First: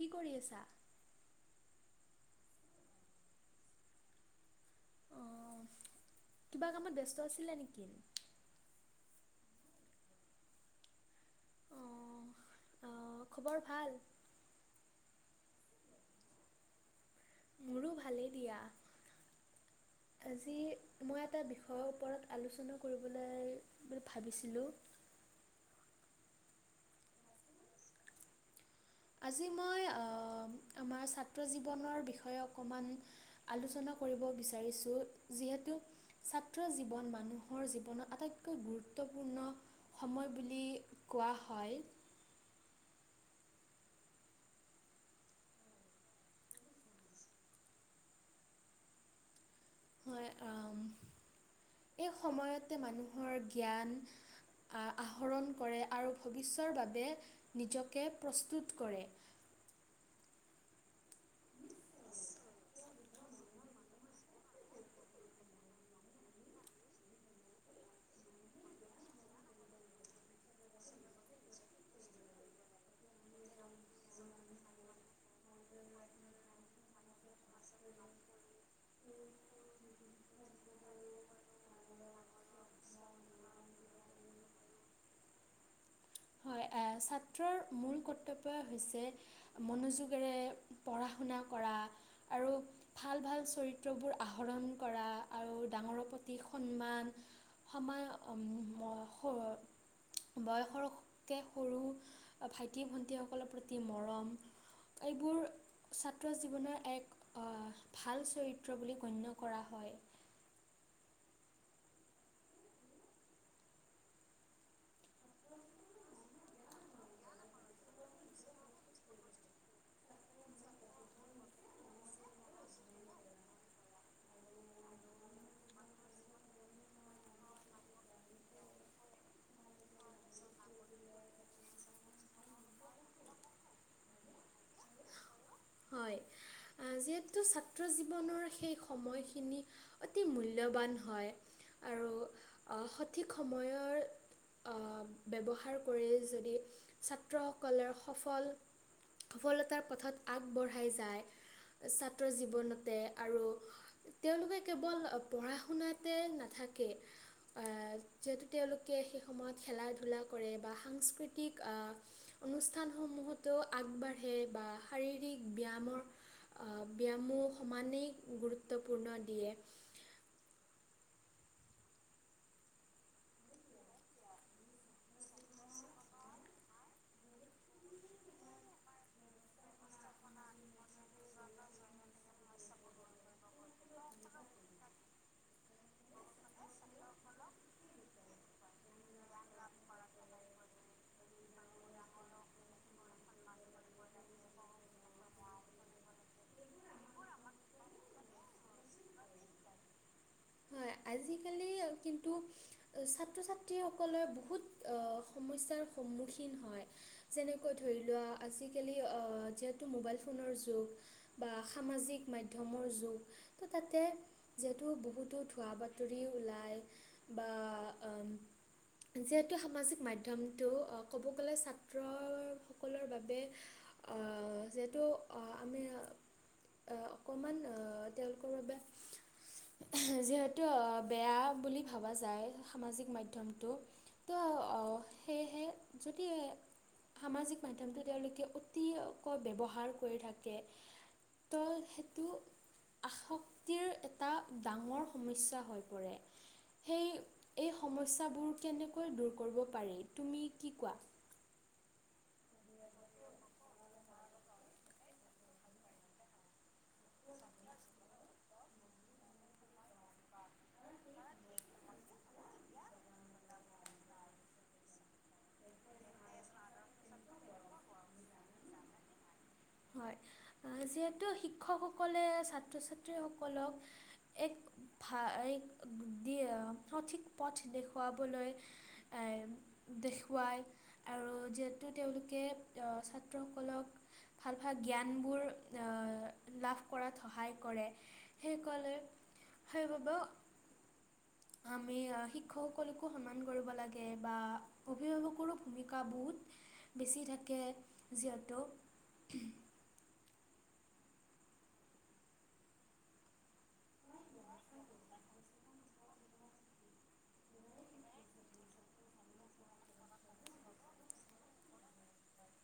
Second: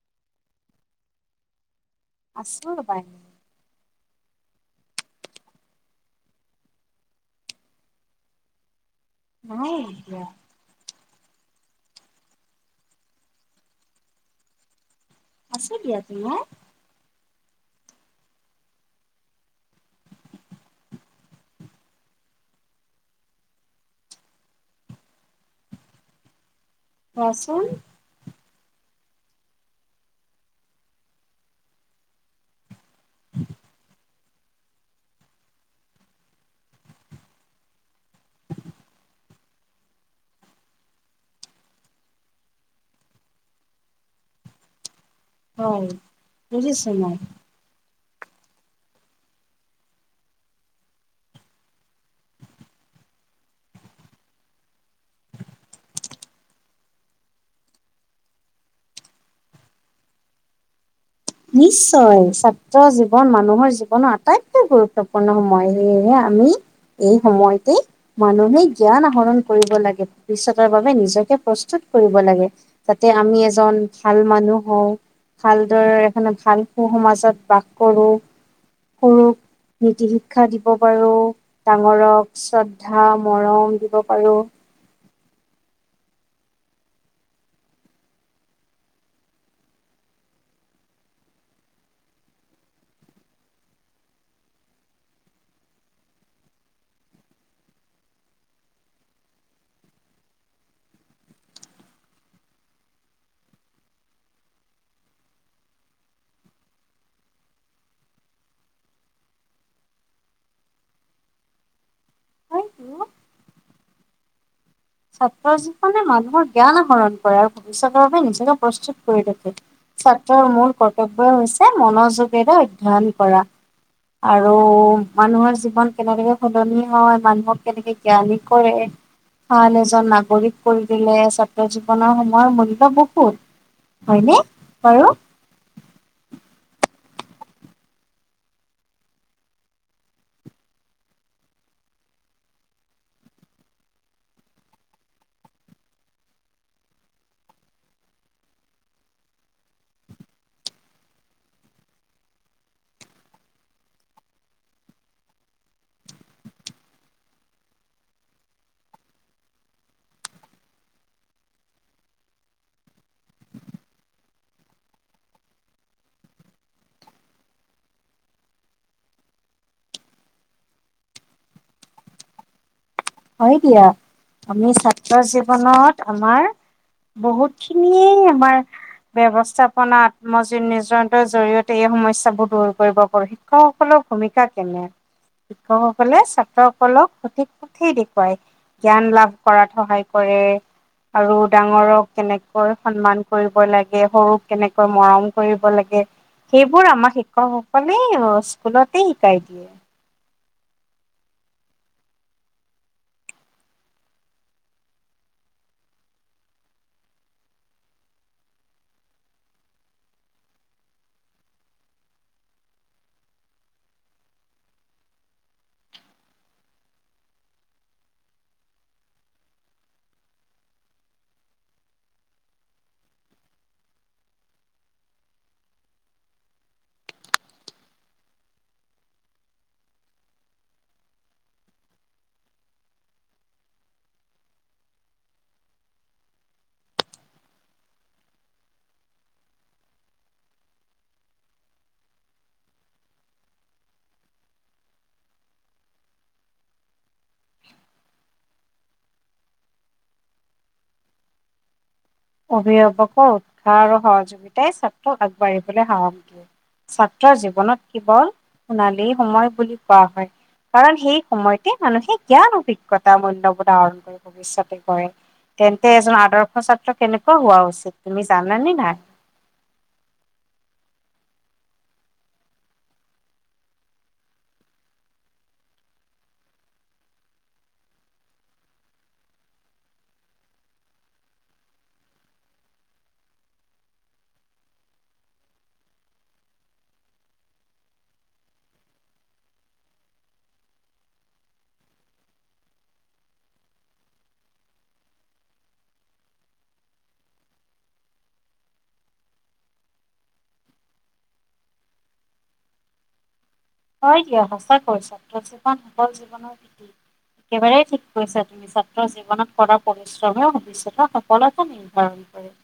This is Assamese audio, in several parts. কি কৰি আছা? আছোঁ ৰবা এনে। অ', কিবা কামত ব্যস্ত আছিলা নেকি? নাই এতিয়া। অ', অ' খবৰ ভাল? আছো দিয়া, তোমাৰ? মোৰো ভালেই দিয়া। [inaudible] আজি, মই এটা বিষয়ৰ ওপৰত আলোচনা কৰিবলৈ বুলি ভাবিছিলোঁ। কোৱাচোন। আজি মই আহ, আমাৰ ছাত্ৰ জীৱনৰ বিষয়ে অকণমান আলোচনা কৰিব বিচাৰিছো, যিহেতু ছাত্ৰ জীৱন মানুহৰ জীৱনৰ আটাইতকৈ গুৰুত্বপূৰ্ণ সময় বুলি কোৱা হয়। হয়, বুজিছো মই। হয় আহ, এই সময়তে মানুহৰ জ্ঞান আহ, আহৰণ কৰে আৰু ভৱিষ্যৰ বাবে, নিজকে প্ৰস্তুত কৰে। নিশ্চয়, ছাত্ৰ জীৱন মানুহৰ জীৱনৰ আটাইতকৈ গুৰুত্বপূৰ্ণ সময়। সেয়েহে আমি, এই সময়তে মানুহে জ্ঞান আহৰণ কৰিব লাগে। ভৱিষ্যতৰ বাবে নিজকে প্ৰস্তুত কৰিব লাগে। যাতে আমি এজন ভাল মানুহ হওঁ, ভালদৰে এখন ভাল সু সমাজত বাস কৰোঁ, সৰুক, নীতি শিক্ষা দিব পাৰো। ডাঙৰক শ্ৰদ্ধা মৰম দিব পাঁৰো। হয়, আহ ছাত্ৰৰ মূল কৰ্তব্যই হৈছে মনোযোগেৰে পঢ়া শুনা কৰা, আৰু ভাল, ভাল চৰিত্ৰবোৰ আহৰণ কৰা, আৰু ডাঙৰৰ প্ৰতি সন্মান সমায় আহ, উম, বয়সৰ, বয়সৰ [unintelligible] সৰু অ, ভাইটি- ভণ্টীসকলৰ প্ৰতি মৰম এইবোৰ ছাত্ৰ জীৱনৰ এক অ, ভাল চৰিত্ৰ বুলি গণ্য কৰা হয়। হয়তো ছাত্ৰ জীৱনে মানুহৰ জ্ঞান আহৰণ কৰে আৰু ভৱিষ্যতৰ বাবে নিজকে প্ৰস্তুত কৰি ৰাখে। ছাত্ৰৰ মূল কৰ্তব্যই হৈছে মনোযোগেৰে অধ্যয়ন কৰা। আৰু মানুহৰ জীৱন কেনেদৰে সলনি হয় মানুহক কেনেকে জ্ঞানী কৰে ভাল এজন নাগৰিক কৰি দিলে ছাত্ৰ জীৱনৰ সময়ৰ মূল্য বহুত। হয়নে বাৰু? হয় আ যিহেতু ছাত্ৰ জীৱনৰ সেই সময়খিনি অতি মূল্যৱান হয় আৰু অ, সঠিক সময়ৰ অ, ব্যৱহাৰ কৰে যদি ছাত্ৰসকলৰ সফল সফলতাৰ পথত আগবঢ়াই যায় ছাত্ৰ জীৱনতে আৰু তেওঁলোকে কেৱল [unintelligible] পঢ়া শুনাতে নাথাকে আ যিহেতু তেওঁলোকে সেই সময়ত খেলা ধূলা কৰে বা সাংস্কৃতিক আ অনুষ্ঠান সমূহতো আগবাঢ়ে বা শাৰীৰিক ব্যায়ামৰ অ, ব্যায়ামো সমানেই গুৰুত্বপূৰ্ণ দিয়ে। হয় দিয়া আমি ছাত্ৰ জীৱনত আমাৰ বহুতখিনিয়ে আমাৰ ব্যৱস্থাপনাত [unintelligible] জৰিয়তে এই সমস্যা [unintelligible] দূৰ কৰিব পাৰো শিক্ষকসকলৰ ভূমিকা কেনে? শিক্ষকসকলে ছাত্ৰসকলক সঠিক সেই দেখুৱাই জ্ঞান লাভ কৰাত সহায় কৰে। আৰু ডাঙৰক কেনেকৈ সন্মান কৰিব লাগে, সৰুক কেনেকৈ মৰম কৰিব লাগে সেইবোৰ আমাক শিক্ষকসকলে [unintelligible] স্কুলতে শিকাই দিয়ে। হয় আজিকালি কিন্তু ছাত্ৰ-ছাত্ৰীসকলে বহুত অ, সমস্যাৰ সন্মুখীন হয় যেনেকৈ ধৰি লোৱা আজিকালি অ, যিহেতু মোবাইল ফোনৰ যুগ বা সামাজিক মাধ্যমৰ যুগ ত' তাতে যিহেতু বহুতো ভুৱা বাতৰি ওলাই বা যিহেতু সামাজিক মাধ্যমটো অ, ক'ব গ'লে ছাত্ৰসকলৰ বাবে অ, যিহেতু অ, আমি অ, অকণমান অ, তেওঁলোকৰ বাবে [unintelligible] যিহেত তু বেয়া বুলি ভাবা যায় সামাজিক মাধ্যমটো ত' অ, সেয়েহে যদি এ সামাজিক মাধ্যমটো তেওঁলোকে অতিকৈ ব্যৱহাৰ কৰি থাকে তল সেইটো আসক্তিৰ এটা ডাঙৰ সমস্যা হৈ পৰে সেই এই সমস্যাবোৰ কেনেক কৈ দূৰ কৰিব পাৰি তুমি কি কোৱা? অভিভাৱকৰ উৎসাহ আৰু সহযোগিতাই ছাত্ৰক আগবাঢ়িবলৈ সাহস দিয়ে। ছাত্ৰই জীৱনত কেৱল সোণালী সময় বুলি কোৱা হয় কাৰণ সেই সময়তে মানুহে জ্ঞান অভিজ্ঞতা মূল্যবোধ আহৰণ কৰে। ভৱিষ্যতে কৰে তেন্তে এজন আদৰ্শ ছাত্ৰ কেনেকুৱা হোৱা উচিত তুমি জানানে নাই? হয় অ, যিহেতু শিক্ষকসকলে ছাত্ৰ- ছাত্ৰীসকলক এক ভা এক দিয় প্ৰথিক পথ দেখুৱাবলৈ [unintelligible] দেখুৱায় আৰু যিহেতু তেওঁলোকে অ' ছাত্ৰসকলক ভাল, ভাল জ্ঞানবোৰ অ' লাভ কৰাত সহায় কৰে। সেই কলে, সেই বাবে আমি অ' শিক্ষকসকলকো সন্মান কৰিব লাগে, বা অভিভাৱকৰো ভূমিকা বহুত বেছি থাকে যিহেতু [inaudible] হয়, দিয়া সঁচা কৈছা জীৱন সকল জীৱনৰ [unintelligible] একেবাৰে ঠিক কৈছা তুমি। ছাত্ৰৰ জীৱনত কৰা পৰিশ্ৰমেও ভৱিষ্যতৰ সফলতা নিৰ্ধাৰণ কৰে।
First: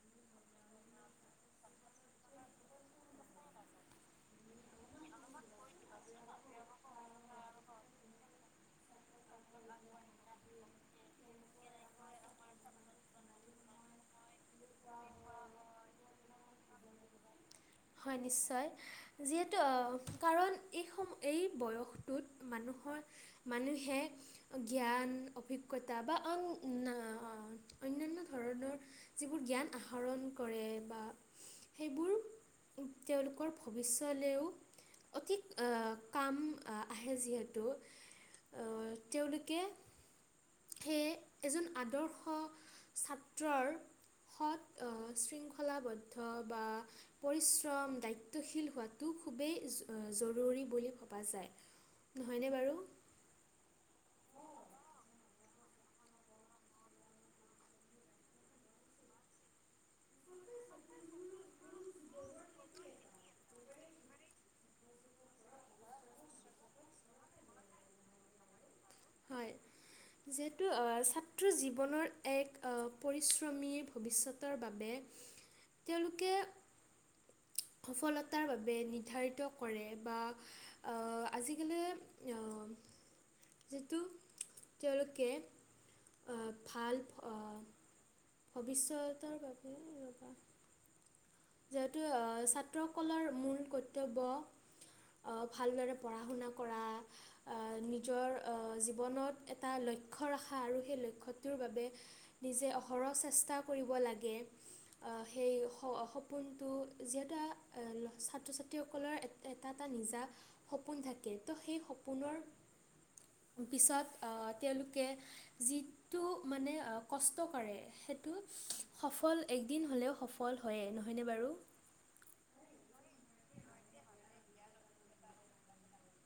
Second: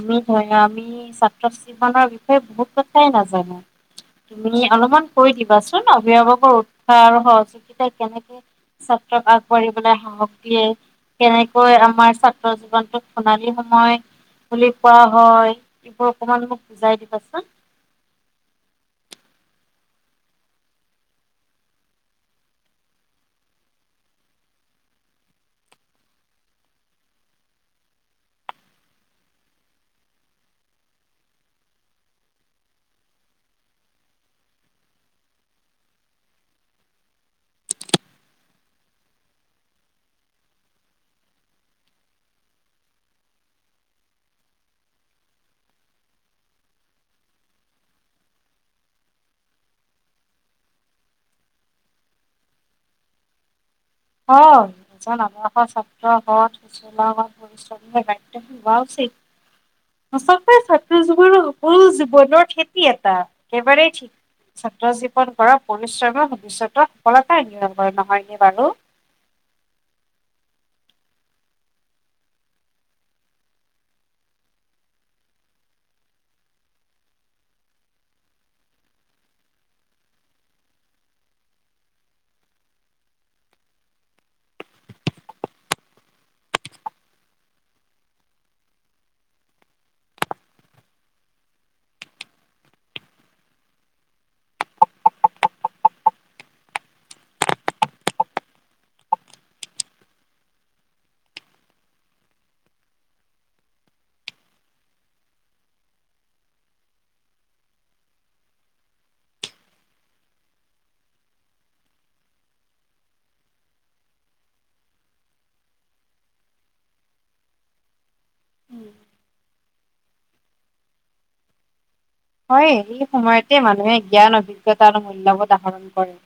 আমি ধৰি আমি ছাত্ৰ জীৱনৰ বিষয়ে বহুত কথাই নাজানো। তুমি অলপমান কৈ দিবাচোন, অভিভাৱকৰ উৎসাহ আৰু সহযোগিতা কেনেকে ছাত্ৰক আগবাঢ়িবলৈ সাহস দিয়ে কেনেকৈ আমাৰ ছাত্ৰ জীৱনতোক সোণালী সময় বুলি কোৱা হয়। এইবোৰ অকমান মোক বুজায় দিবাচোন। হয়, নিশ্চয় যিহেতু অ' কাৰণ এই সম এই বয়সটোত মানুহৰ মানুহে জ্ঞান অভিজ্ঞতা বা আন [unintelligible] অন্যান্য ধৰণৰ যিবোৰ জ্ঞান আহৰণ কৰে বা সেইবোৰ উম, তেওঁলোকৰ ভৱিষ্যলেও অতি অ' কাম অ' আহে যিহেতু অ', তেওঁলোকে সেয়ে এজন আদৰ্শ ছাত্ৰৰ সৎ শৃংখলাবদ্ধ বা পৰিচ [unintelligible] দায়িত্বশীল হোৱাটো খুবেই অ' জৰুৰী বুলি ভবা যায়। নহয়নে বাৰু? হয়, এজন আদৰ্শ ছাত্ৰ ঘৰত [unintelligible] [unintelligible] হোৱা উচিত। আচলতে ছাত্ৰ জীৱনৰ সকলো জীৱনৰ খেতি এটা একেবাৰেই থিক ছাত্ৰ জীৱন কৰা পৰিশ্ৰমৰ ভৱিষ্যতৰ সফলতা নিয়ম হয়, নহয় নি বাৰু? হয়। এইটো, অ' ছাত্ৰ জীৱনৰ এক অ' পৰিশ্ৰমী ভৱিষ্যতৰ বাবে তেওঁলোকে সফলতাৰ বাবে নিৰ্ধাৰিত কৰে বা অ', আজিকালি অ' যিটো তেওঁলোকে অ' ভাল ফ ভৱিষ্যতৰ বাবে এ ৰ'বা যিহেতু অ' ছাত্ৰসকলৰ মূল কৰ্তব্য অ', ভালদৰে পঢ়া শুনা কৰা। অ', নিজৰ অ' জীৱনত এটা লক্ষ্য ৰাখা আৰু সেই লক্ষ্যটোৰ বাবে নিজেই অহৰহ চেষ্টা কৰিব লাগে অ' সেই [unintelligible] পোনটো যিহেতু ছাত্ৰ ছাত্ৰীসকলৰ এটা, এটা নিজা সপোন থাকে, ত' সেই সপোনৰ পিছত অ' তেওঁলোকে যিটো মানে অ' কষ্ট কৰে, সে টো, সফল একদিন হ'লেও সফল হয়েই নহয়নে বাৰু হইয়েই, এই সময়তে মানুহে জ্ঞান অভিজ্ঞতা আৰু মূল্যবোধ আহাহৰণ কৰে।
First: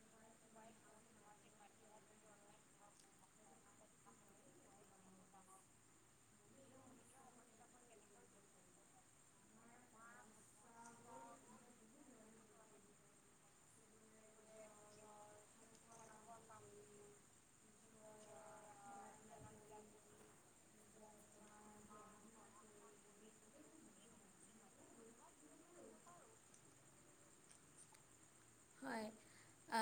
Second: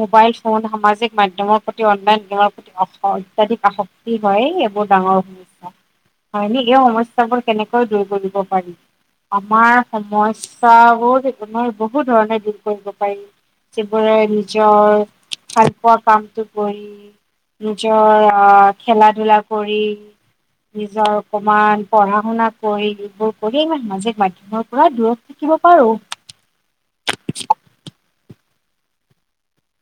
মোবাইল ফোন, সামাজিক মাধ্যয়মৰ প্ৰতি, অনলাইন গেমৰ প্ৰতি [unintelligible] অত্যাধিক আসক্তি হয়, এইবোৰ ডাঙৰ সমস্যা। হয় [unintelligible] এই সমস্যাবোৰ কেনেকৈ দূৰ কৰিব পাৰি? আমাৰ সমস্যা চাহ বহুত [unintelligible] মই বহুত ধৰণে দূৰ কৰিব পাৰিম। যযবোৰে নিজৰ ভাল পোৱা কামটো কৰি নিজৰ আ খেলা-ধূলা কৰি নিজৰ [unintelligible] পঢ়া-শুনা কৰি, এইবোৰ কৰি ই সামাজিক মাধ্যয়মৰ পৰা দূৰ থাকিব পাৰো। হয়। আ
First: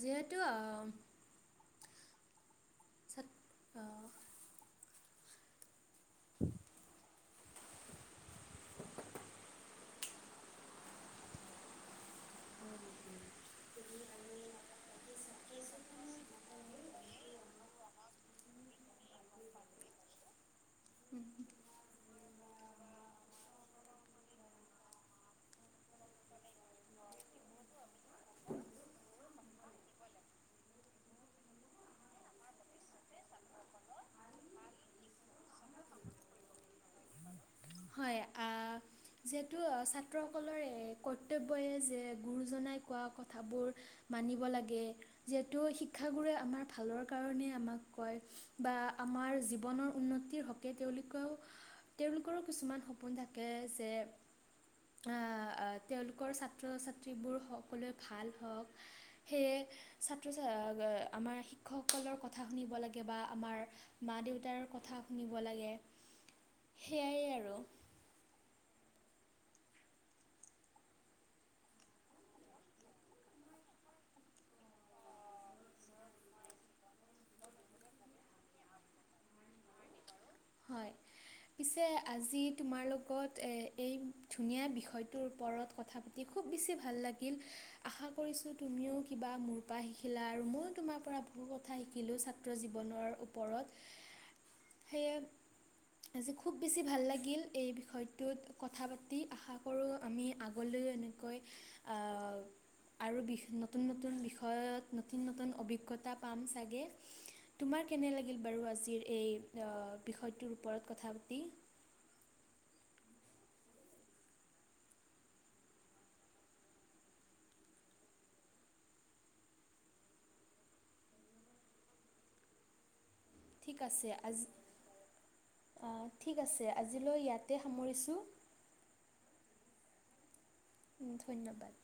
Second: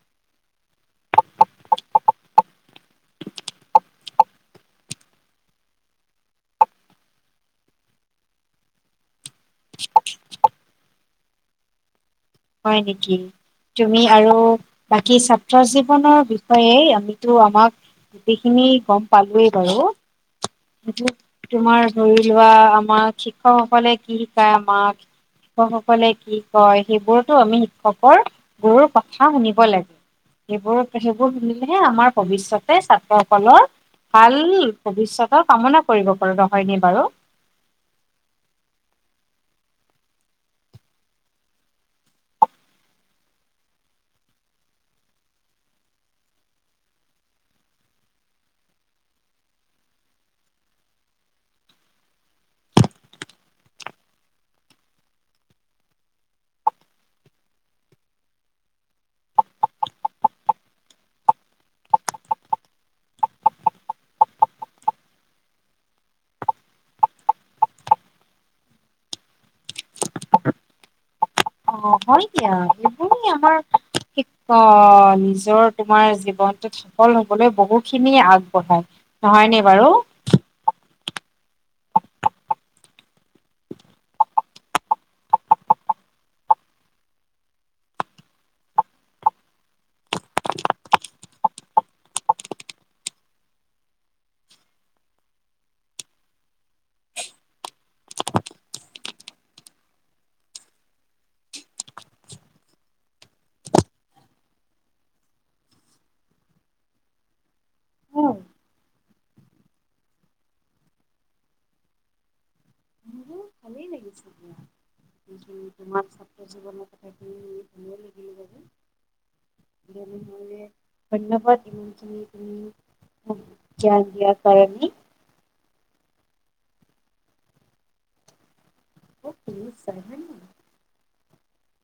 যিহেতু আ ছত অ' হয় নেকি? তুমি আৰু বাকী ছাত্ৰ জীৱনৰ বিষয়ে আমিতো [unintelligible] আমাক গোটেইখিনি গম পালোয়েই বাৰু [unintelligible] তোমাৰ ধৰি লোৱা আমাক শিক্ষকসকলে কি শিকায় আমাক শিক্ষকসকলে কি কয়। সেইবোৰতো আমি শিক্ষকৰ, গুৰুৰ কথা শুনিব লাগে। সেইবোৰত-সেইবোৰ শুনিলেহে আমাৰ ভৱিষ্যয়তে ছাত্ৰসকলৰ ভাল ভৱিষ্যতৰ কামনা কৰিব পাৰো। নহয়নে বাৰু? হয়, আ যিহেতু ছাত্ৰসকলৰ এই কৰ্তব্যই যে গুৰুজনাই কোৱা কথাবোৰ মানিব লাগে। যিহেতু শিক্ষাগুৰে ভালৰ কাৰণে আমাক কয়, বা জীৱনৰ উন্নতিৰ হক কে তেওঁলোকেও, তেওঁলোকৰো কিছুমান সপোন থাকে যে আ-আ তেওঁলোকৰ ছাত্ৰ-ছাত্ৰীবোৰ সকলোৱে ভাল হওঁক। সেয়ে ছাত্ৰ-ছাত্ৰী [unintelligible] আমাৰ শিক্ষকসকলৰ কথা শুনিব লাগে বা আমাৰ মা-দেউতাৰ কথা শুনিব লাগে সেয়াই আৰু। অ', হয় দিয়া। এইবোৰে আমাৰ [unintelligible] অ', নিজৰ তোমাৰ জীৱনটোত সফল হবলৈ বহুখিনি আগবঢ়ায়। নহয়নে বাৰু? হয়। পিছে আজি তোমাৰ লগত এ এই ধুনীয়া বিষয়টোৰ ওপৰত কথা পাতি তি খুব বেছি ভাল লাগিল। আশা কৰিছোঁ তুমিও কিবা মোৰ পৰা শিকিলা আৰু ময়ো তোমাৰ পৰা ব বহু কথা শিকিলোঁ ছাত্ৰ জীৱনৰ ওপৰত। [inaudible] সেয়ে আজি খুব বেছি ভাল লাগিল, এই বিষয়টোত কথা পাতি! আশা কৰোঁ আমি আগলৈও এনেকৈ আ আৰু বি-নতুন নতুন বিষয়ত নতুন নতুন অভিজ্ঞতা পাম চাগে। তোমাৰ কেনে মোৰো লাগিল বাৰু আজিৰ এই বিষয়টোৰ ওপৰত কথা পাতি? ভালেই লাগিছে দিয়া। তোমাক [unintelligible] [unintelligible] ধন্যবাদ ইমানখিনি তুমি মোক জ্ঞান দিয়াৰ বাবে [unintelligible] আ ঠিক আছে। আজিলৈ ইয়াতে সামৰিছোঁ। [unintelligible] উম, ধন্যবাদ।